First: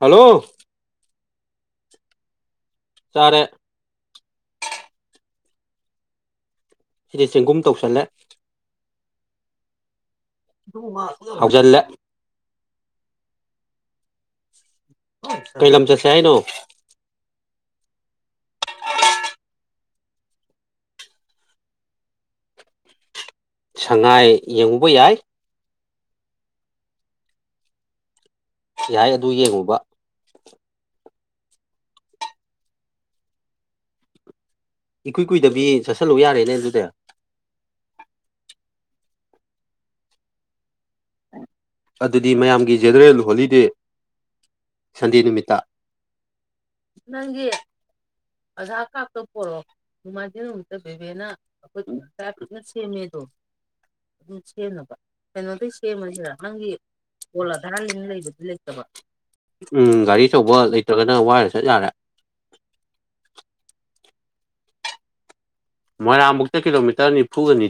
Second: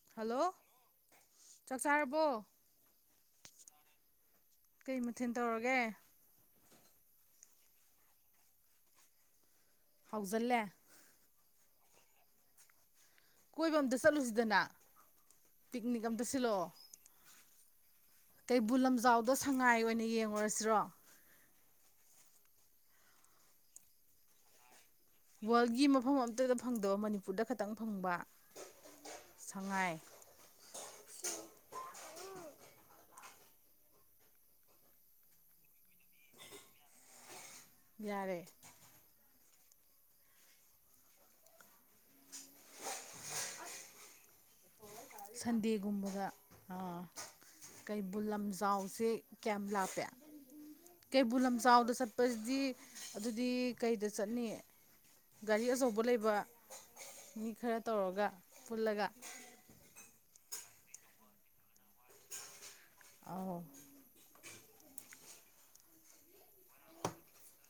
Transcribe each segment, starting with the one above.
hello ꯆꯥꯛ ꯆꯥꯔꯕꯣ ꯆꯔꯦ ꯀꯩ ꯃꯊꯤꯟ ꯇꯧꯔꯒꯦ ꯁꯤꯗꯤ ꯆꯦꯡꯒꯨꯝ ꯇꯧꯁꯜꯂꯦ ꯍꯥꯎꯖꯜꯂꯦ ꯍꯧꯥꯎ ꯆꯠꯂ ꯀꯣꯏꯕ ꯑꯃꯇ ꯆꯠꯂꯨꯁꯤꯗꯅ ꯀꯩ ꯂꯝꯝ ꯄꯤꯛꯅꯤꯛ ꯆꯁ ꯍꯥꯏꯥꯏ ꯑꯝꯇ ꯅꯣ ꯁꯤꯜꯂꯛꯑꯣ ꯀꯩꯕꯨꯜ ꯂꯝꯖꯥꯎꯗ ꯁꯉꯥꯏ ꯑꯣꯏꯅ ꯌꯦꯡꯉꯨꯔꯁꯤꯔꯣ ꯁꯉꯥꯏ ꯌꯦꯡꯉ ꯋꯥꯔꯜꯒꯤ ꯃꯐꯝ ꯑꯝꯇꯗ ꯐꯪꯗꯕ ꯃꯅꯤꯄꯨꯔꯗ ꯈꯇꯪ ꯐꯪꯕ ꯌꯥꯍꯥꯏ ꯑꯗꯨ ꯌꯦꯡꯉꯨꯕ ꯁꯉꯥꯏ ꯏꯀꯨꯏ ꯀꯨꯏꯗꯕꯤ ꯆꯠꯁꯜꯂꯨ ꯌꯥꯔꯦꯅꯦ ꯑꯗꯨꯗ ꯌꯥꯔꯦ ꯑꯗꯨꯗꯤ ꯃꯌꯥꯝꯒꯤ ꯖꯦꯅꯔꯦꯜ ꯍꯣꯂꯤꯗꯦ ꯁꯟꯗꯤꯤ ꯅꯨꯃꯤꯠꯇ ꯁꯟꯗꯦꯒꯨꯝꯕꯗ ꯑꯥ ꯅꯪꯒꯤ ꯀꯩꯕꯨꯜ ꯑꯙꯥꯔ ꯀꯥꯔꯇꯣ ꯂꯝꯖꯥꯎꯁꯦ ꯀꯌꯥꯝ ꯄꯣꯔꯛꯑꯣ ꯂꯥꯞꯄꯦ ꯅꯣꯡꯃꯥꯏꯖꯤꯡ ꯅꯨꯃꯤꯛꯇ ꯕꯦꯕꯦꯅ ꯀꯩꯕꯨꯜ ꯂꯝꯖꯥꯎꯗ ꯆꯠꯄꯁꯤꯗꯤ ꯑꯗꯨꯗꯤ ꯀꯩꯗ ꯆꯠꯅꯤ ꯒꯥꯔꯤ ꯑꯩꯈꯣꯏ ꯑꯆꯧꯕ ꯂꯩꯕ ꯣꯦ ꯃꯤ ꯀꯣꯂꯥꯙꯔꯥ ꯈꯔ ꯂꯅ ꯇꯧꯔꯒ ꯂꯩꯕꯗꯤ ꯂꯩꯇꯕ ꯄꯨꯜꯂꯒ ꯎꯝ ꯒꯥꯔꯤ ꯑꯆꯧꯕ ꯂꯩꯇ꯭ꯔꯒꯅ ꯋꯥꯔ ꯆꯠ ꯌꯥꯔꯦ ꯑ ꯃꯣꯏꯔꯥꯡꯃꯨꯛꯇ ꯀꯤꯂꯣꯃꯤꯇꯔ ꯅꯤꯐꯨꯒꯅꯤ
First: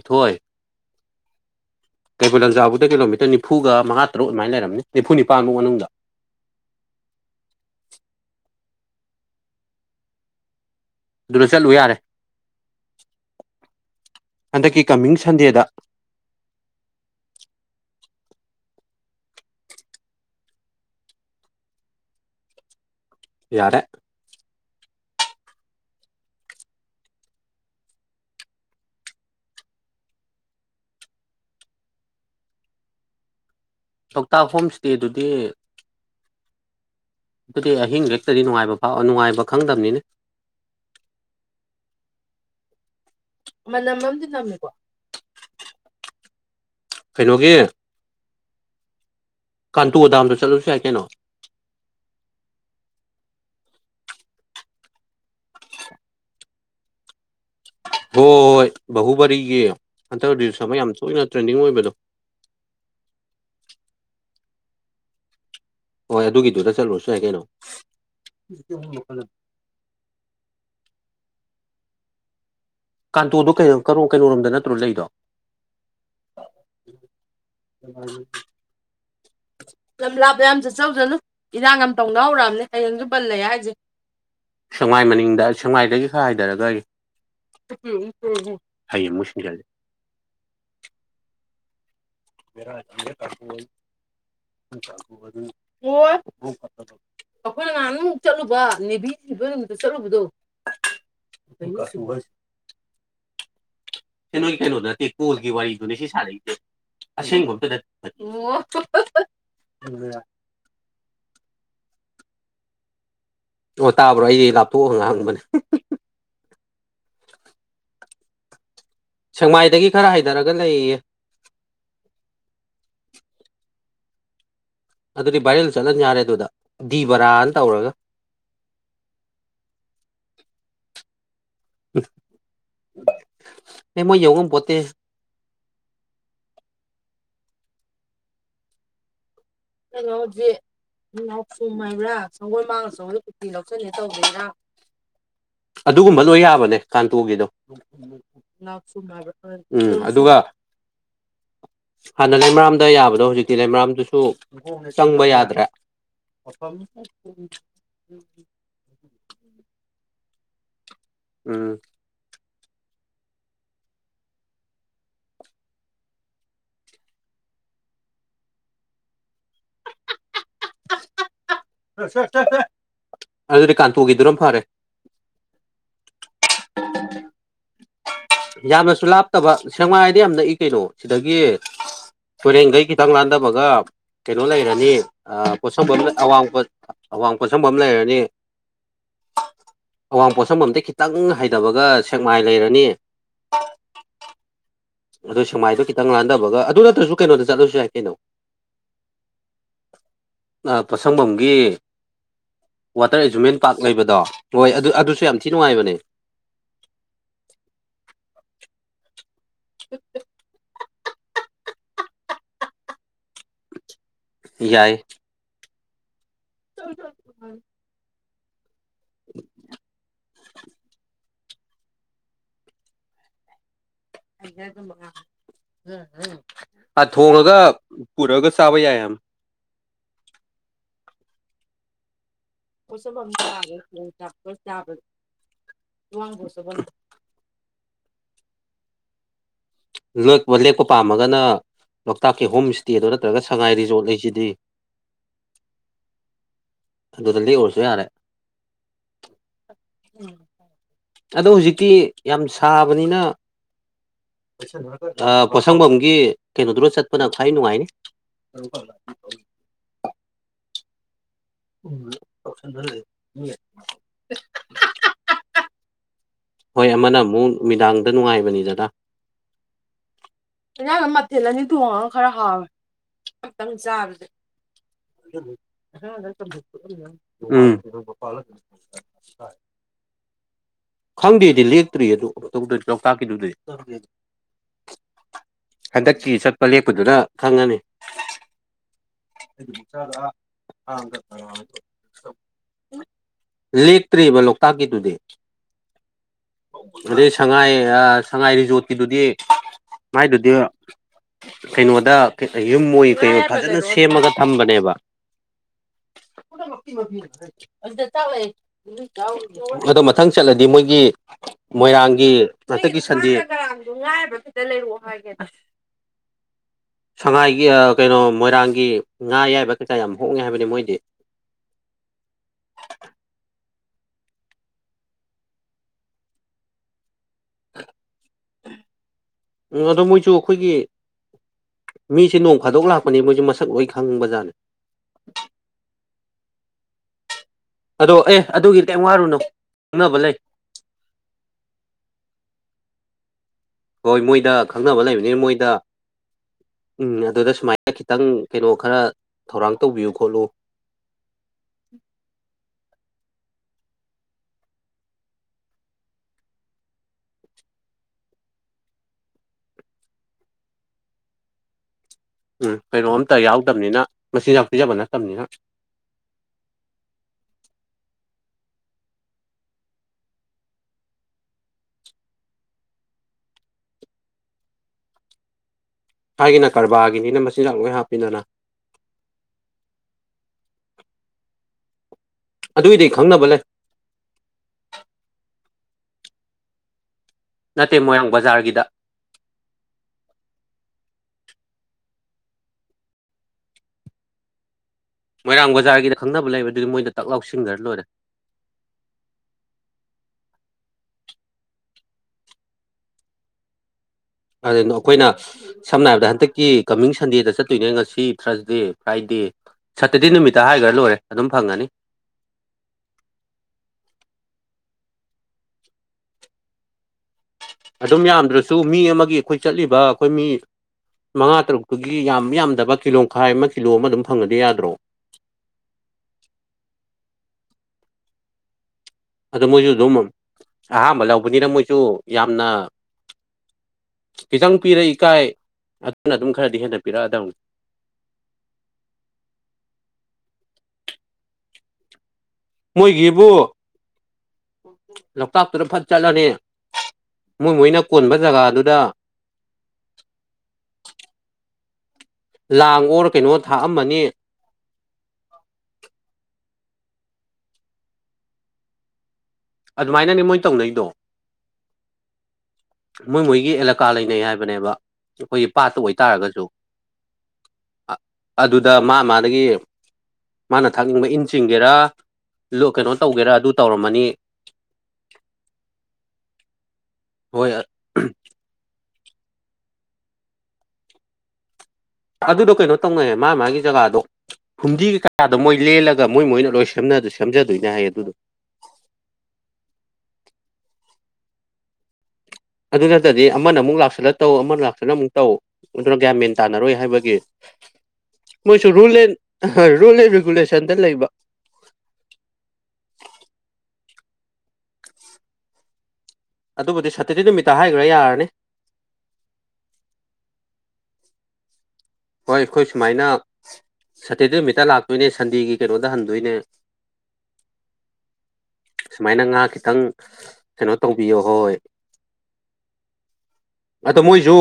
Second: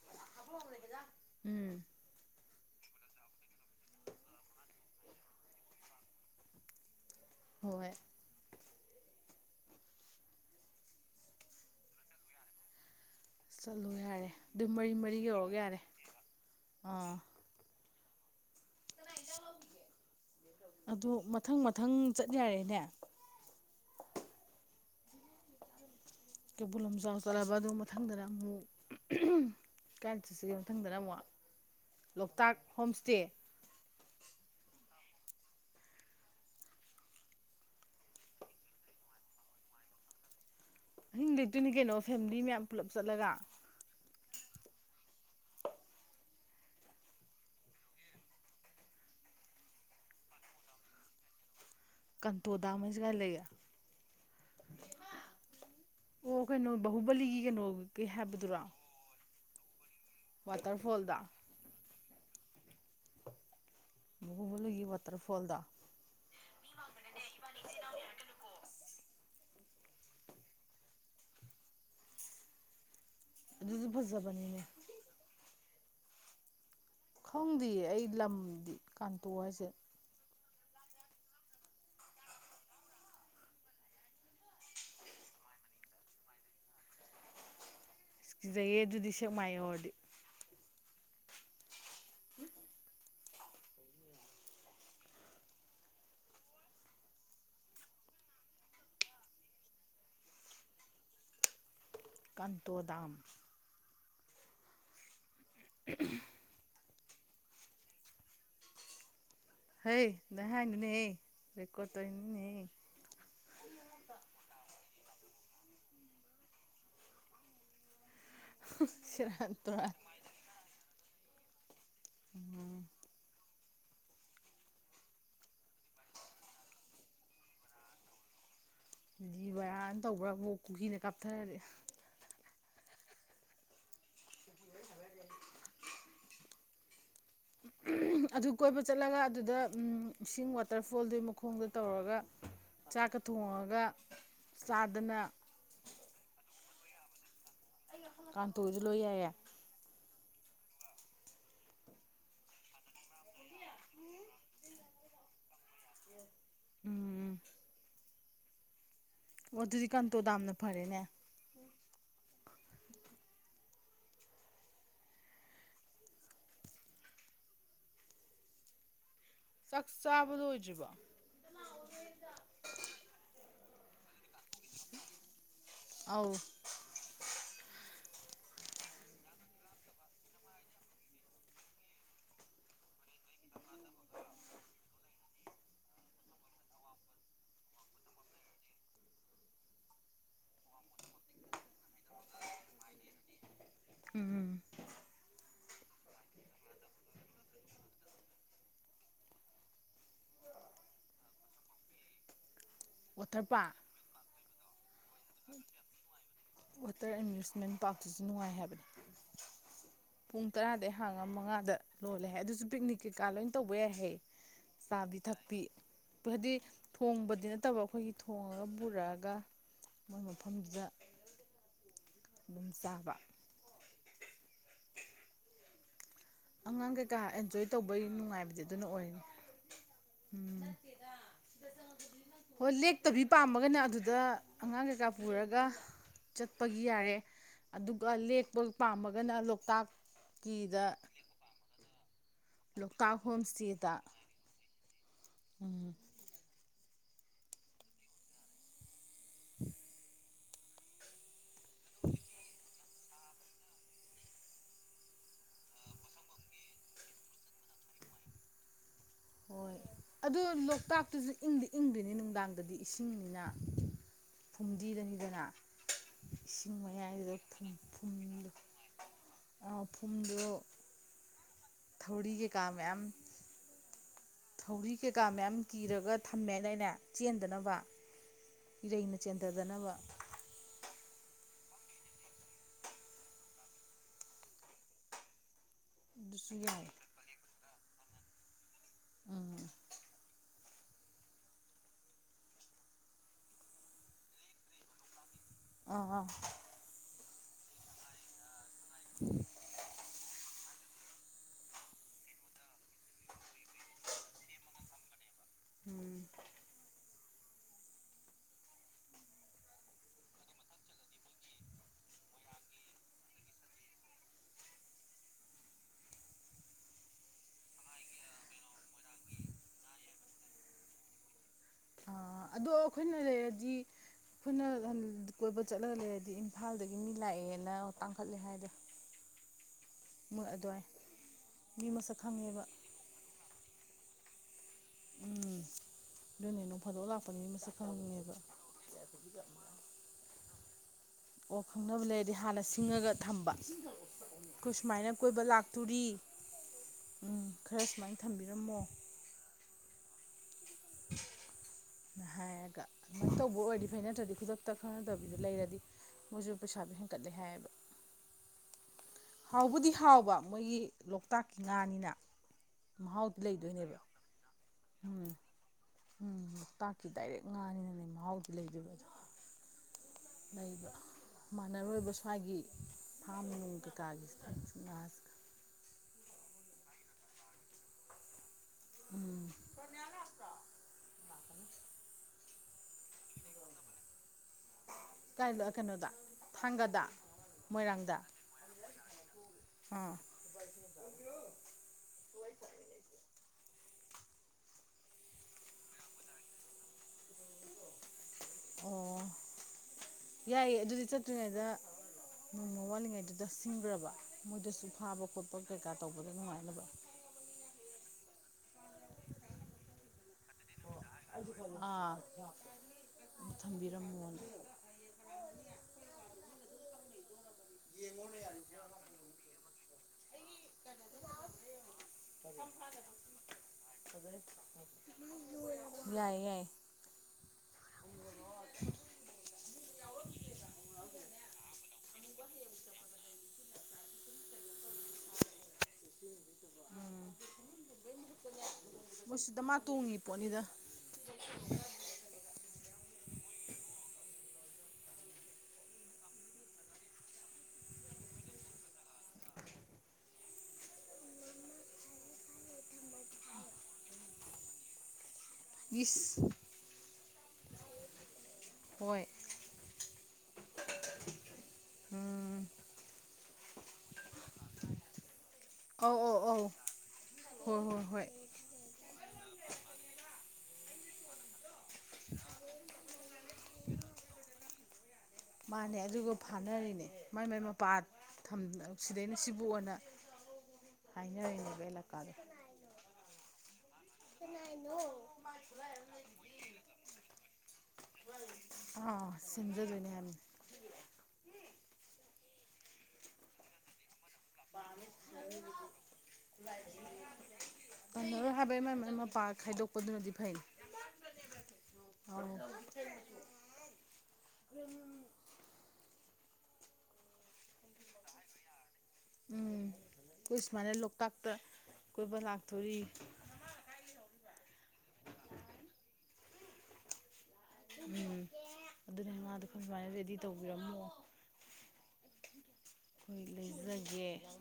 ꯎꯝ ꯑꯩꯣꯏ ꯂꯟꯖꯥꯕꯨꯗ ꯀꯤꯂꯣꯃꯤꯇꯔ ꯅꯤꯐꯨꯒ ꯃꯉꯥ ꯇꯔꯨꯛ ꯑꯗꯨꯃꯥꯏꯅ ꯂꯩꯔꯝꯅꯤ ꯅꯤꯐꯨ ꯅꯤꯄꯜꯃꯨꯛ ꯃꯅꯨꯡꯗ ꯍꯣꯏꯣꯏ ꯑꯗꯨꯗ ꯆꯠꯂꯨ ꯌꯥꯔꯦ ꯆꯠꯂꯣ ꯌꯥꯔꯦ ꯑꯗꯨ ꯍꯟꯗꯛꯀꯤ ꯃꯔꯤ ꯃꯔꯤ ꯀꯃꯤꯡ ꯌꯧꯔꯣꯒ ꯁꯟꯗꯦꯗ ꯌꯥꯔꯦ ꯑꯥ ꯑꯗꯨ ꯃꯊꯪ ꯃꯊꯪ ꯆꯠ ꯌꯥꯔꯦꯅꯦ ꯌꯥꯔꯦ ꯀꯩꯕꯨꯜ ꯂꯝꯖꯥꯎ ꯆꯠꯂꯕ ꯑꯗꯨ ꯃꯊꯪꯗꯅ ꯑꯃꯨꯛ ꯀꯥꯏ ꯆꯠꯁꯤꯒꯤ ꯃꯊꯪꯗꯅ ꯑꯃꯨꯛ ꯂꯣꯛꯇꯥꯛ ꯍꯣꯝ ꯏꯁꯇꯦ ꯂꯣꯛꯇꯥꯛ ꯍꯣꯝ ꯏꯁꯇꯦꯗꯨꯗꯤ ꯑꯗꯨꯗꯤ ꯑꯍꯤꯡ ꯍꯦꯛꯇꯗꯤ ꯅꯨꯡꯉꯥꯏꯕꯥꯎ ꯅꯨꯡꯉꯥꯏꯕ ꯈꯪꯗꯝꯕꯅꯤꯅꯦ ꯑꯍꯤꯡ ꯂꯩꯇꯣꯏꯅꯤ ꯀꯩꯅꯣ ꯐꯦꯃꯤꯂꯤ ꯃꯌꯥꯝ ꯄꯨꯂꯞ ꯆꯠꯂꯒ ꯝ ꯅꯀꯣ ꯍꯩꯅꯣꯒꯦ ꯀꯥꯟꯇꯨ ꯑꯗꯥꯝꯗ ꯆꯠꯂꯨꯁꯨ ꯌꯥꯏ ꯀꯩꯅꯣ ꯀꯟꯇꯣꯗꯥ ꯃꯁꯒ ꯂꯩꯒ ꯑꯣ ꯀꯩꯅꯩꯅꯣ ꯍꯨꯕꯂꯤꯒꯤ ꯀꯩꯅꯅꯣ ꯍꯣꯏ ꯍꯣꯏ ꯕꯥꯍꯨ ꯔꯤꯒꯤ ꯍꯟꯇꯗꯤꯁꯃ ꯌꯥꯝ ꯋꯥꯇꯔꯐꯣꯜꯗꯣ ꯇꯣꯏꯅ ꯇ꯭ꯔꯦꯟꯗꯤꯡ ꯑꯣꯏꯕꯗꯣ ꯋꯥꯇꯔꯐꯣꯜꯗ ꯍꯣꯏ ꯑꯗꯨꯒꯤꯗꯨꯗ ꯆꯠꯂꯨꯔꯁꯨ ꯌꯥꯏ ꯀꯩꯅꯣ ꯀꯥꯟꯇꯣꯗꯣ ꯑꯗꯨꯁꯨ ꯀꯩꯅꯣ ꯀꯩꯅꯣꯔꯣꯝꯗ ꯐꯖꯕꯅꯤꯅꯦ ꯅꯠꯇ꯭ꯔꯣ ꯂꯩꯗꯣ ꯈꯪꯗꯦꯌꯦ ꯑꯩ ꯂꯝꯗꯤ ꯀꯥꯟꯇꯣꯛ ꯍꯥꯏꯁꯦ ꯑ ꯌꯥꯝ ꯆꯠꯆꯧ ꯆꯠꯂꯨ ꯏꯔꯥꯡ ꯌꯥꯝ ꯇꯧꯅ ꯍꯧꯔꯛꯑꯕꯅꯦ ꯍꯌꯦꯡꯁꯨ ꯄꯜꯂ ꯍꯥꯏꯁꯦ ꯁꯦꯡꯃꯥꯏ ꯃꯅꯤꯡꯗ ꯁꯦꯡꯃꯥꯏꯗꯒꯤ ꯈꯔ ꯍꯥꯏꯊꯔꯒ ꯗ ꯑꯦ ꯍꯌꯦꯡ ꯑꯗꯨꯗꯤꯁ ꯑꯃꯨꯛ ꯃꯥꯏ ꯁꯤꯡꯖꯜꯂꯦ ꯑꯣꯣꯗꯤ ꯃꯔꯦ ꯀꯔ ꯑꯣ ꯑꯩꯈꯣꯏꯅ ꯉꯍꯥꯟ ꯑꯃꯨꯛ ꯆꯠꯂꯨꯕ ꯅꯦꯕꯤꯕ ꯅꯨꯃꯤꯠꯇ ꯆꯠꯂꯨꯕꯗꯣ ꯀꯟꯇꯗꯥꯝ ꯁꯤ ꯅꯣꯏ ꯀꯩꯅꯣꯗ ꯅꯠꯇꯦ ꯀꯣꯜꯒꯤ ꯋꯥꯔꯤꯗꯨꯅꯦ ꯁꯤ ꯁꯥꯥꯟꯅꯩꯁꯦ ꯑꯁꯦꯡꯒꯣ ꯍꯣꯏ ꯅꯅꯤꯅꯦ ꯔꯦꯀꯣ ꯇꯅꯤ ꯑꯣ ꯇꯥꯕ꯭ꯔꯣ ꯑꯩꯗꯤ ꯂꯥꯞꯊꯣꯛꯑ ꯉꯍꯪꯕꯅꯦ ꯑ ꯁꯦꯡꯃꯥꯏꯗꯒꯤ ꯈꯔ ꯍꯥꯏꯊꯔꯒ ꯂꯩꯌꯦ ꯎꯝ ꯑꯗꯨꯗꯤ ꯚꯥꯏꯔꯦꯜ ꯆꯠꯂꯅꯤ ꯌꯥꯔꯦ ꯑꯗꯨꯗ ꯗꯤ ꯕꯔꯥꯅ ꯇꯧꯔꯒ ꯖꯤꯕꯌꯥꯅ ꯇꯧꯕ꯭ꯔꯥꯕꯨ ꯀꯨꯀꯤꯅ ꯀꯥꯞꯊꯔꯗꯤ ꯑꯩ ꯃꯣꯏ ꯌꯧ ꯉꯝꯄꯣꯠꯇꯦ ꯍꯦ ꯑꯗꯨ ꯀꯣꯏꯕ ꯆꯠꯂꯒ ꯑꯗꯨꯗ ꯏꯁꯤꯡ ꯋꯥꯇꯔꯐꯣꯜꯗꯨ ꯃꯈꯣꯡꯗ ꯇꯧꯔꯒ ꯆꯥꯛꯀ ꯊꯣꯡꯉꯒ ꯆꯥꯗꯅ ꯑꯗꯨꯒꯨꯝꯕ ꯂꯣꯏ ꯌꯥꯕꯅꯦ ꯀꯟꯇꯣ ꯒꯤꯗꯣ ꯀꯥꯡꯇꯣꯁꯨ ꯂꯣꯏ ꯌꯥꯏꯌꯦ ꯎꯝ ꯑꯗꯨꯒ ꯍꯥꯟꯅ ꯂꯩꯃꯔꯥꯝꯗ ꯌꯥꯕꯗꯣ ꯍꯧꯖꯤꯛꯇꯤ ꯂꯩꯃꯔꯥꯝꯗꯨꯁꯨ ꯆꯪꯕ ꯌꯥꯗ꯭ꯔꯦ ꯎꯝ ꯑꯗꯨꯗꯤ ꯀꯟꯇꯣ ꯗꯥꯝꯅ ꯐꯔꯦꯅꯦ ꯎꯝ ꯆꯥꯛ ꯆꯥꯕꯥ ꯂꯣꯏꯗꯔꯤꯕꯣ ꯑꯗꯨꯗꯤ ꯀꯟꯇꯣ ꯒꯤꯗꯨꯅ ꯑꯧ ꯌꯥꯝꯅꯁꯨ ꯂꯥꯞꯇꯕ ꯁꯦꯡꯃꯥꯏꯗꯤ ꯌꯥꯝ ꯅꯛꯏ ꯀꯩꯅꯣ ꯁꯤꯗꯒꯤ ꯀꯣꯏꯔꯦꯡꯒꯩ ꯈꯤꯇꯪ ꯂꯥꯟꯗꯕꯒ ꯀꯩꯅꯣ ꯂꯩꯔꯅꯤ ꯄꯣꯠꯁꯐꯝ ꯑꯋꯥꯡ ꯑꯋꯥꯡ ꯄꯣꯠꯁꯪꯐꯝ ꯂꯩꯔꯅꯤ ꯎꯝ ꯑꯋꯥꯡ ꯄꯣꯠꯁꯝꯕꯥꯝ ꯗꯩ ꯈꯤꯇꯪ ꯍꯥꯏꯊꯕꯒ ꯁꯦꯛꯃꯥꯏ ꯂꯩꯔꯅꯤ ꯎꯝ ꯑꯗꯣ ꯁꯦꯡꯃꯥꯏꯗꯣ ꯈꯤꯇꯪ ꯂꯥꯟꯊꯕꯒ ꯑꯗꯨ ꯅꯠꯇ꯭ꯔꯁꯨ ꯀꯩꯅꯣꯗ ꯆꯠꯂꯥꯁꯨ ꯌꯥꯏ ꯀꯩꯅꯣ ꯑ ꯄꯣꯠꯁꯪꯕꯥꯝ ꯒꯤ ꯋꯥꯇꯔ ꯑꯦꯖꯨꯃꯦꯟ ꯄꯥꯔꯛ ꯂꯩꯕꯗꯣ ꯍꯣꯏ ꯑꯗꯨ ꯑꯗꯨ ꯋꯥꯇꯔ ꯑꯦꯃ꯭ꯌꯨꯁꯃꯦꯟ ꯄꯥꯔꯇꯨꯁꯨ ꯅꯨꯡꯉꯥꯏ ꯍꯥꯏꯕꯅꯤ ꯄꯨꯡ ꯇꯔꯥꯗꯩ ꯍꯥꯡꯉ ꯃꯉꯥꯗ ꯂꯣꯜꯂꯦ ꯍꯥꯏ ꯑꯗꯨꯁꯨ ꯄꯤꯛꯅꯤꯛ ꯀꯩꯀꯥ ꯂꯣꯏ ꯇꯧꯕ ꯌꯥꯏꯍꯦ ꯌꯥꯏ ꯆꯥꯕꯤ ꯊꯛꯄꯤ ꯍꯥꯏꯗꯤ ꯊꯣꯡꯕꯗꯤ ꯅꯠꯇꯕ ꯑꯩꯈꯣꯏꯒꯤ ꯊꯣꯡꯉꯒ ꯄꯨꯔꯛꯑꯒ ꯑꯗꯨ ꯃꯐꯝꯗꯨꯗ ꯑꯗꯨꯝ ꯆꯥꯕ ꯑ ꯑꯗꯨ ꯃꯥ ꯎꯝ ꯑꯉꯥꯡ ꯀꯩꯀꯥ ꯑꯦꯟꯖꯣꯏ ꯇꯧꯕꯩ ꯄꯨꯔꯒ ꯅꯨꯡꯉꯥꯏꯕꯗꯤ ꯆꯥꯕ ꯑꯗꯨꯅ ꯌꯥꯏ ꯌꯥꯝ ꯑꯣꯏꯅꯤ ꯎꯝ ꯍꯣꯏ ꯂꯦꯛꯇꯕꯤ ꯄꯥꯝꯃꯒꯅ ꯑꯗꯨꯗ ꯑꯉꯥꯡ ꯀꯩꯀꯥ ꯄꯨꯔꯒ ꯆꯠꯄꯒꯤ ꯌꯥꯔꯦ ꯑꯗꯨꯒ ꯂꯦꯛꯄ ꯄꯥꯝꯃꯒ ꯂꯣꯛ ꯂꯦꯛꯄ ꯄꯥꯝꯃꯒꯅ ꯂꯣꯛꯇꯥꯛꯀꯤ ꯍꯣꯝ ꯏꯁꯇꯦꯗꯣ ꯂꯣꯛꯇꯥꯛ ꯍꯣꯝ ꯅꯠꯇ꯭ꯔꯒ ꯁꯉꯥꯏ ꯏꯁꯇꯦꯗ ꯔꯤꯖꯣꯔꯠ ꯂꯩꯁꯤꯗꯤ ꯎꯝ ꯑꯗꯨꯗ ꯂꯦꯛꯎꯔꯁꯨ ꯌꯥꯔꯦ ꯑꯗꯣ ꯍꯧꯖꯤꯛꯇꯤ ꯌꯥꯝ ꯁꯥꯕꯅꯤꯅ ꯄꯣꯠꯁꯪꯐꯝꯝꯒꯤ ꯀꯩꯅꯣꯗꯨꯗ ꯆꯠꯄꯅ ꯈ꯭ꯋꯥꯏ ꯅꯨꯡꯉꯥꯏꯅꯤ ꯐꯔ ꯂ ꯍꯣꯏ ꯑꯗꯨ ꯂꯣꯛꯇꯥꯛꯇꯁꯨ ꯏꯪꯗꯤ ꯏꯪꯗꯣꯏꯅꯤ ꯅꯨꯡꯗꯥꯡꯗꯗꯤ ꯏꯁꯤꯡꯅꯤꯅ ꯐꯨꯝꯗꯤꯗꯅꯤꯗꯅ ꯏꯁꯤꯡ ꯍꯣꯏ ꯑꯃꯅ ꯃꯌꯥꯏꯗꯨꯗ ꯑꯃꯨꯛ ꯅꯨꯃꯤꯗꯥꯡꯗ ꯅꯨꯡꯉꯥꯏꯕꯅꯤ ꯗꯅꯥ ꯑ ꯐꯨꯝꯗ ꯍꯦꯟꯁꯪꯁꯦ ꯃꯊꯦꯜ ꯑꯅꯤ ꯊꯣꯡꯉꯒ ꯈꯔ ꯍꯥꯎꯋꯦ ꯃꯌꯥꯝ ꯑꯃꯇꯪ ꯆꯥꯕꯁꯤꯗꯤ ꯊꯧꯔꯤ ꯀꯩꯀꯥ ꯃꯌꯥꯝ ꯀꯤꯔꯒ ꯊꯝꯃꯦꯗꯥꯏꯅꯦ ꯎꯝ ꯆꯦꯟꯗꯅꯕ ꯏꯔꯩꯅ ꯆꯦꯟꯗꯗꯅ ꯖꯅꯅꯕ ꯈꯪꯗꯦꯗꯤ ꯂꯦꯛꯇ꯭ꯔꯤ ꯑꯗꯨ ꯇꯗꯗꯤ ꯂꯣꯛꯇꯥꯛꯀꯤꯗꯨꯗꯗꯤ ꯍꯟꯗꯛꯀꯤ ꯑꯗꯨꯁꯨ ꯆꯠꯄ ꯌꯥꯏ ꯂꯦꯛꯞꯄꯗꯨꯅ ꯈꯪꯉꯅꯤ ꯎꯝ ꯑꯗꯨ ꯆꯥ ꯂꯦꯛꯇ꯭ꯔꯤꯕ ꯂꯣꯛꯇꯥꯛꯀꯤꯗꯨꯗꯤ ꯑꯥ ꯑꯥ ꯑ ꯁꯉꯥꯏ ꯁꯉꯥꯏꯔꯤꯖꯣ ꯀꯗꯨꯗꯤ ꯃꯥꯏꯗꯨꯗꯤ ꯀꯩꯅꯣꯗ ꯌꯨꯝ ꯃ ꯀꯩꯅꯣ ꯐꯖꯅ ꯁꯦꯝꯃꯒ ꯊꯝꯕꯅꯦꯕ ꯎꯝ ꯀꯗ ꯄꯀꯤ ꯃ ꯑꯗꯣ ꯃꯊꯪ ꯆꯠꯂꯗꯤ ꯃꯣꯏꯒꯤ ꯃꯣꯏꯔꯥꯡꯒꯤ ꯟ ꯉꯥꯏꯗ ꯂꯩꯔꯑꯣ ꯍꯥꯏꯒꯦ [inaudible] ꯁꯉꯥꯏꯒꯤ ꯀꯩꯅꯣ ꯃꯣꯏꯔꯥꯡꯒꯤ ꯉꯥ ꯌꯥꯏꯕ ꯀꯩꯀꯥ ꯌꯥꯝ ꯍꯣꯡꯉ ꯍꯥꯏꯕꯅꯤ ꯃꯣꯏꯗꯤ ꯑꯥ ꯑꯗꯣ ꯑꯩꯈꯣꯏꯅ ꯂꯩꯔꯗꯤ ꯑꯩꯈꯣꯏꯅ ꯀꯣꯏꯕ ꯆꯠꯂꯒ ꯂꯩꯔꯗꯤ ꯏꯝꯐꯥꯜꯗꯒꯤ ꯃꯤ ꯂꯥꯛꯑꯦ ꯍꯦꯟꯅ ꯇꯥꯡꯈꯠꯂꯦ ꯍꯥꯏꯗꯣ ꯎ ꯑꯗꯣ ꯃꯣꯏꯁꯨ ꯑꯩꯈꯣꯏꯒꯤ ꯃꯤ ꯃꯁꯛ ꯃꯤꯁꯦ ꯅꯣꯡ ꯈꯪꯉꯦꯕ ꯐꯥꯗꯣꯛ ꯂꯥꯛꯄꯅꯤ ꯃꯣꯏꯁꯨ ꯃꯁꯛ ꯑꯣꯏ ꯍꯪꯕꯖꯥꯠꯅꯤ ꯎꯝ ꯅꯤ ꯅꯣꯡ ꯐꯗꯣ ꯂꯥꯛ ꯑꯗꯣ ꯑꯦ ꯑꯗꯨꯒꯤ ꯀꯔꯤꯝ ꯋꯥꯔꯨꯅꯣ ꯈꯪꯅꯕ ꯂꯩ ꯑꯣ ꯈꯪꯅꯕ ꯂꯩꯔꯗꯤ ꯍꯥꯟꯅ ꯁꯤꯡꯉꯒ ꯊꯝꯕ ꯍꯣꯏ ꯃꯣꯏꯗ ꯑꯩꯈꯣꯏ ꯈꯪꯅꯕ ꯁꯨꯃꯥꯏꯅ ꯂꯩꯕꯅꯤꯅ ꯀꯣꯏꯕ ꯃꯣꯏꯗ ꯂꯥꯛꯇꯣꯔꯤ ꯎꯝ ꯑꯗꯨꯗ ꯁꯨꯃꯥꯏꯅ ꯈꯤꯇꯪ ꯀꯩꯅꯣ ꯈꯔ ꯊꯧꯔꯥꯡ ꯇꯧꯕꯤꯌꯨ ꯈꯣꯠꯂꯨ ꯍꯥꯛ ꯇꯧꯕ ꯑꯣꯏꯔꯗꯤ ꯐꯩ ꯅꯠꯇ꯭ꯔꯗꯤ ꯈꯨꯗꯛꯇ ꯈꯪꯅꯗꯕꯤꯗ ꯂꯩꯔꯗꯤ ꯃꯣꯏꯁꯨ ꯄꯩꯁꯥꯗꯣ ꯍꯦꯟꯀꯠꯂꯦ ꯍꯥꯏꯌꯦꯕ [unintelligible] ꯍꯥꯎꯕꯨꯗꯤ ꯍꯥꯎꯕ ꯃꯣꯏꯒꯤ ꯂꯣꯛꯇꯥꯛꯀꯤ ꯉꯥꯅꯤꯅ ꯎꯝ ꯀꯩꯅꯣꯝ ꯑꯝꯇ ꯃꯍꯥꯎꯗꯤ ꯂꯩꯗꯣꯏꯅꯦꯕ ꯌꯥꯎꯗꯕꯅꯤꯅ ꯃꯆꯤꯟꯖꯥꯛ ꯄꯤꯖꯕ ꯎꯝ ꯅꯠꯇꯕꯅꯤꯅ ꯎꯝ ꯂꯣꯛꯇꯥꯛꯀꯤ ꯗꯥꯏꯔꯦꯛ ꯉꯥꯅꯤꯅꯅꯦ ꯃꯍꯥꯎꯗ [unintelligible] ꯃꯥꯟꯅꯔꯣꯏꯕ ꯁ꯭ꯋꯥꯏꯒꯤ ꯐꯥꯝ ꯅꯨꯡ ꯀꯩꯀꯥꯒꯤ ꯉꯥꯁꯦ ꯁꯋꯥꯏꯒꯤꯅ ꯀꯔꯕꯥꯔꯒꯤꯅꯤꯅ ꯃꯆꯤꯟꯖꯥꯛ ꯂꯣꯏ ꯍꯥꯞꯄꯤꯗꯅ ꯎꯝ ꯑꯗꯨꯏꯗꯤ ꯈꯪꯅꯕ ꯂꯩ ꯀꯥꯏ ꯀꯩꯅꯣꯗ ꯊꯥꯡꯒꯗ ꯅꯠꯇꯦ ꯃꯣꯏꯔꯥꯡꯗ ꯃꯣꯏꯔꯥꯡ ꯕꯖꯥꯔꯒꯤꯗ ꯑꯥ [unintelligible] ꯃꯣꯏꯔꯥꯡ ꯕꯖꯥꯔꯒꯤꯗ ꯈꯪꯅꯕ ꯂꯩꯕ ꯑꯗꯨꯗꯤ ꯃꯣꯏꯗ ꯇꯥꯛ ꯂꯥꯎ ꯁꯤꯟꯈ꯭ꯔ ꯂꯣꯏꯔꯦ ꯑꯣ ꯌꯥꯏꯌꯦ ꯑꯗꯨꯗꯤ ꯆꯠꯇ꯭ꯔꯤꯉꯩꯗ ꯅꯣꯡꯃ ꯋꯥꯠꯂꯤꯉꯩꯗꯨꯗ ꯁꯤꯡꯈ꯭ꯔꯕ ꯑꯗꯣ ꯃꯣꯏꯗꯁꯨ ꯐꯥꯕ ꯑꯩꯈꯣꯏꯅ ꯈꯣꯠꯄ ꯀꯩꯀꯥ ꯁꯝꯅ ꯍꯥꯏꯔꯕꯗ ꯇꯧꯕꯗ ꯍꯟꯗꯛꯀꯤ ꯅꯨꯡꯉꯥꯏꯅꯕ ꯀꯃꯤꯡ ꯁꯟꯗꯦꯗ ꯆꯠꯇꯣꯏꯅꯦ ꯉꯁꯤ ꯊꯔꯁꯗꯦ ꯐ꯭ꯔꯥꯏꯗꯦ ꯁꯇꯔꯗꯦ ꯅꯨꯃꯤꯠꯇ ꯍꯥꯏꯈ꯭ꯔ ꯂꯣꯏꯔꯦ ꯑꯗꯨꯝ ꯐꯪꯉꯅꯤ ꯑꯥ ꯊꯝꯕꯤꯔꯝꯃꯣꯅ ꯑꯗꯨꯝ ꯌꯥꯝꯗ꯭ꯔꯁꯨ ꯃꯤ ꯑꯃꯒꯤ ꯑꯩꯈꯣꯏ ꯆꯠꯂꯤꯕ ꯑꯩꯈꯣꯏ ꯃꯤ ꯃꯉꯥ ꯇꯔꯨꯛꯇꯨꯒꯤ ꯌꯥꯝ ꯌꯥꯝꯗꯕ ꯀꯤꯂꯣ ꯃꯈꯥꯏ ꯑꯃ ꯀꯤꯂꯣ ꯑꯃ ꯑꯗꯨꯝ ꯐꯪꯉꯗꯤ ꯌꯥꯗ꯭ꯔꯣ ꯌꯥꯏ ꯌꯥꯏ ꯑꯗ ꯃꯣꯏꯁꯨ ꯑꯗꯨꯝ ꯑꯍꯥꯝꯕ ꯂꯧꯕꯅꯤꯅ ꯃꯣꯏꯁꯨ ꯌꯥꯝꯅ ꯈꯤꯇꯪ ꯄꯤꯔ ꯏꯀꯥꯏ ꯑꯗꯨꯅ ꯑꯗꯨꯝ ꯈꯔꯗꯤ ꯍꯦꯟꯅ ꯄꯤꯔꯛꯑꯗꯕꯅꯤ ꯃꯁꯤꯗ ꯃꯥ ꯇꯣꯡꯉꯤ ꯄꯣꯠꯅꯤꯗ ꯃꯣꯏꯒꯤꯕꯨ ꯂꯣꯛꯇꯥꯛꯇꯨꯗ ꯐꯠ ꯆꯠꯂꯅꯤ ꯃꯣꯏ ꯃꯣꯏꯅ ꯀꯣꯟꯕ ꯖꯒꯥꯗꯨꯗ [unintelligible] ꯂꯥꯡ ꯑꯣꯔ ꯀꯩꯅꯣ ꯊꯥꯛꯑꯝꯃꯅꯤ ꯏꯁ ꯍꯣꯏ ꯑꯗꯨꯃꯥꯏꯅꯅꯦ ꯃꯣꯏ ꯇꯧꯅꯩꯗꯣ ꯎꯝ ꯃꯣꯏ ꯃꯣꯏꯒꯤ ꯑꯦꯂꯥꯀꯥ ꯂꯩꯅꯩ ꯍꯥꯏꯕꯅꯦꯕ ꯑꯩꯈꯣꯏꯒꯤ ꯄꯥꯠꯇ ꯑꯧ ꯑꯧ ꯑꯣꯏꯇꯥꯔꯒꯁꯨ ꯑꯧ ꯍꯣꯏ ꯍꯣꯏ ꯍꯣꯏ ꯑꯗꯨꯗ ꯃꯥ ꯃꯥꯗꯒꯤ ꯃꯥꯅ ꯊꯥꯛꯅꯤꯡꯕ ꯏꯟ ꯆꯤꯡꯒꯦꯔꯥ ꯀꯩꯅꯣ ꯇꯧꯒꯦꯔꯥ ꯑꯗꯨ ꯇꯧꯔꯝꯃꯅꯤ ꯃꯥꯅꯦ ꯑꯗꯨꯒ ꯐꯥꯅꯔꯤꯅꯦ ꯃꯥꯏ ꯃꯥꯏ ꯍꯣꯏ ꯃꯄꯥ ꯊꯝ ꯁꯤꯗꯩꯅ ꯁꯤꯕꯨ ꯑꯣꯏꯅ ꯍꯥꯏꯅꯔꯤꯅꯦꯕ ꯑꯦꯂꯀꯥ ꯑꯗꯨꯗꯣ ꯀꯩꯅꯣ ꯇꯧꯅꯩ ꯃꯥ ꯃꯥꯒꯤ ꯖꯒꯥꯗꯣ ꯐꯨꯝꯗꯤꯒꯤ ꯀꯥꯗꯣ ꯃꯣꯏ ꯂꯦꯜꯂꯒ ꯃꯣꯏ ꯃꯣꯏꯅ ꯂꯣꯏ ꯂꯦꯜꯂꯒ ꯁꯦꯝꯖꯗꯣꯏꯅꯦ ꯍꯥꯏꯌꯦ ꯑꯗꯨꯗꯣ ꯑ ꯁꯦꯝꯖꯗꯣꯏꯅꯦ ꯍꯥꯏꯕꯅꯦ ꯑꯗꯨ ꯅꯠꯇꯗꯤ ꯑꯃꯅ ꯑꯃꯨꯛ ꯂꯥꯛꯁꯤꯜꯂꯛ ꯇꯧ ꯑꯃ ꯂꯥꯛꯇꯨꯅ ꯑꯃꯨꯛ ꯇꯧ ꯑꯗꯨꯅ ꯒ꯭ꯌꯥꯟ ꯃꯦꯟ ꯇꯥꯅꯔꯣꯏ ꯍꯥꯏꯕꯒꯤ ꯇꯝꯅꯔꯣꯏ ꯍꯥꯏꯕ ꯃꯣꯏꯁꯨ ꯃꯥꯏ ꯃꯥꯏ ꯔꯨꯜ ꯑꯦꯟ ꯃꯄꯥ ꯔꯨꯜ ꯈꯥꯏꯗꯣꯛꯄꯗꯨꯅꯗꯤ ꯑꯦꯟ ꯐꯩꯅꯦ ꯔꯤꯒꯨꯂꯦꯁꯟꯗ ꯂꯩꯕ [unintelligible] ꯑꯗꯨꯕꯨꯗꯤ ꯁꯇꯔꯗꯦ ꯅꯨꯃꯤꯠꯇ ꯍꯥꯏꯈ꯭ꯔꯥ ꯌꯥꯔꯅꯤ ꯎꯝ ꯈꯣꯏꯁꯨꯃꯥꯏꯅꯥ ꯂꯇꯥꯛꯇ ꯍꯣꯏ ꯑꯩꯈꯣꯏ ꯁꯨꯃꯥꯏꯅ ꯁꯇꯔꯗꯦ ꯅꯨꯃꯤꯠꯇ ꯂꯥꯛꯇꯣꯏꯅꯦ ꯁꯟꯗꯦꯒꯤ ꯀꯩꯅꯣꯗ ꯍꯟꯗꯣꯏꯅꯦ ꯎꯝ ꯑꯗꯨꯅ ꯁꯨꯃꯥꯏꯅ ꯉꯥꯗꯣ ꯉꯥ ꯑꯩꯈꯣꯏ ꯈꯤꯇꯪ ꯁꯨꯃꯥꯏꯅ ꯔꯦꯗꯤ ꯇꯧꯕꯤꯔꯝꯃꯣ ꯀꯩꯅꯣ ꯇꯧꯕꯤꯌꯣ ꯍꯣꯏ ꯑꯩꯈꯣꯏ ꯑꯗꯣ ꯂꯩꯖꯒꯦ ꯃꯣꯏꯁꯨ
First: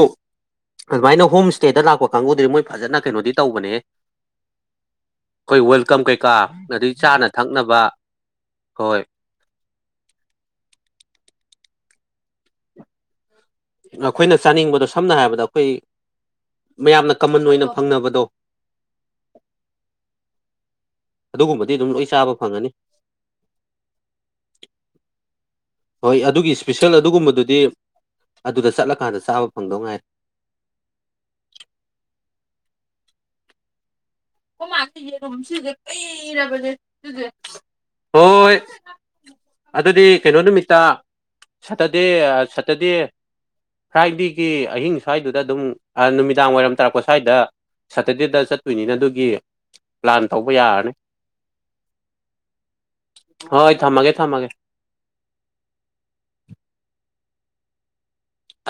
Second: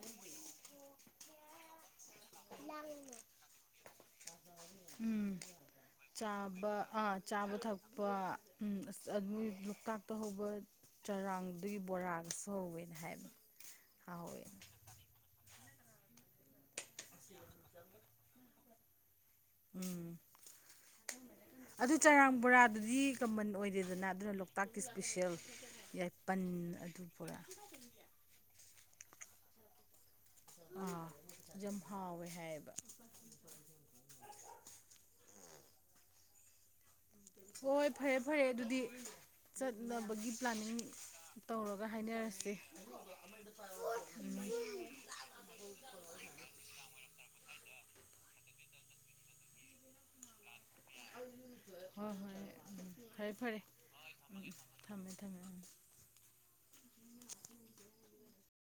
ꯑꯗꯨꯃꯥꯏꯅ ꯍꯣꯝ ꯏꯁꯇꯦꯗ ꯂꯥꯛꯄ ꯀꯥꯡꯕꯨꯨꯗꯗꯤ ꯃꯣꯏ ꯐꯖꯅ ꯀꯩꯅꯣꯗꯤ ꯇꯧꯕꯅꯦ ꯑ ꯎꯝ ꯑꯩꯈꯣꯏ ꯋꯦꯜꯀꯝ ꯀꯩꯀꯥ ꯆꯥꯕ ꯑꯗꯩ ꯑꯥ ꯆꯥꯅ ꯆꯥꯕ ꯊꯛꯅꯕ ꯊꯛꯄ ꯎ ꯍꯣꯏ ꯑꯁ ꯑꯗꯨ ꯂꯣꯛꯇꯥꯛ ꯇ ꯍꯧꯕ ꯆꯔꯥꯡꯗꯨꯒꯤ ꯕꯣꯔꯥꯒꯁꯨ ꯍꯧꯋꯦꯅ ꯍꯥꯏꯕ ꯑꯩꯈꯣꯏꯅ ꯆꯥꯅꯤꯡꯕꯗꯣ ꯁꯝꯅ ꯍꯥꯏꯔꯕꯗ ꯑꯩꯈꯣꯏ ꯃꯌꯥꯝꯅ ꯀꯃꯟ ꯑꯣꯏꯅ ꯐꯪꯅꯕꯗꯣ ꯎꯝ ꯑꯗꯨꯒꯨꯝꯕꯗꯤ ꯑꯗꯨꯝ ꯑꯗꯨ ꯂꯣꯏ ꯆꯥꯕ ꯆꯔꯥꯡ ꯐꯪꯉꯅꯤ ꯕꯣꯔꯥꯗꯨꯗꯤ ꯀꯃꯟ ꯑꯣꯏꯗꯦꯗꯅ ꯑꯗꯨꯅ ꯂꯣꯛꯇꯥꯛꯀꯤ ꯏꯁꯄꯤꯁꯦꯜ ꯍꯣꯏ ꯌꯥꯏꯄꯟ ꯑꯗꯨꯒꯤ ꯏꯁꯄꯤꯁꯦꯜ ꯑꯗꯨ ꯕꯣꯔꯥ ꯑꯗꯨꯒꯨꯝꯕꯗꯨꯗꯤ ꯑꯗꯨꯗ ꯆꯠꯂꯀꯥꯟꯗ ꯆꯥꯕ ꯐꯪꯗꯧ ꯉꯥꯏ ꯑꯥ ꯌꯥꯝꯝꯍꯥꯎꯋꯦ ꯍꯥꯏꯌꯦꯕ ꯑꯣꯃꯁꯦ ꯌꯦꯔꯨꯝ ꯁꯤꯁꯦ ꯀꯩꯔꯕꯁꯦ ꯍꯣꯏ ꯐꯔꯦ ꯐꯔꯦ ꯑꯗꯨꯗꯤ ꯑꯗꯨꯗꯤ ꯆꯠꯅꯕꯒꯤ ꯀꯩꯅꯣ ꯄ꯭ꯂꯥꯅꯤꯡ ꯅꯨꯃꯤꯠꯇ ꯇꯧꯔꯒ ꯁꯇꯔꯗꯦ ꯍꯥꯏꯅꯔꯁꯦ ꯁꯇꯔꯗꯦ ꯐ꯭ꯔꯥꯏꯗꯦꯒꯤ ꯑꯍꯤꯡ ꯁ꯭ꯋꯥꯏꯗꯨꯗ ꯑꯗꯨꯝ ꯅꯨꯃꯤꯗꯥꯡ ꯋꯥꯏꯔꯝ ꯇꯥꯔꯛꯄ ꯁ꯭ꯋꯥꯏꯗ ꯁꯇꯔꯗꯦꯗ ꯆꯠꯇꯣꯏꯅꯤꯅ ꯑꯗꯨꯒꯤ ꯄ꯭ꯂꯥꯟ ꯇꯧꯕ ꯌꯥꯔꯅꯤ ꯍꯣꯏ ꯍꯣꯏ ꯎꯝ ꯐꯔꯦ ꯐꯔꯦ ꯍꯣꯏ ꯊꯝꯃꯒꯦ ꯎꯝ ꯊꯝꯃꯒꯦ ꯎꯝ ꯊꯝꯃꯦ ꯊꯝꯃꯦ ꯎꯝ ꯎꯝ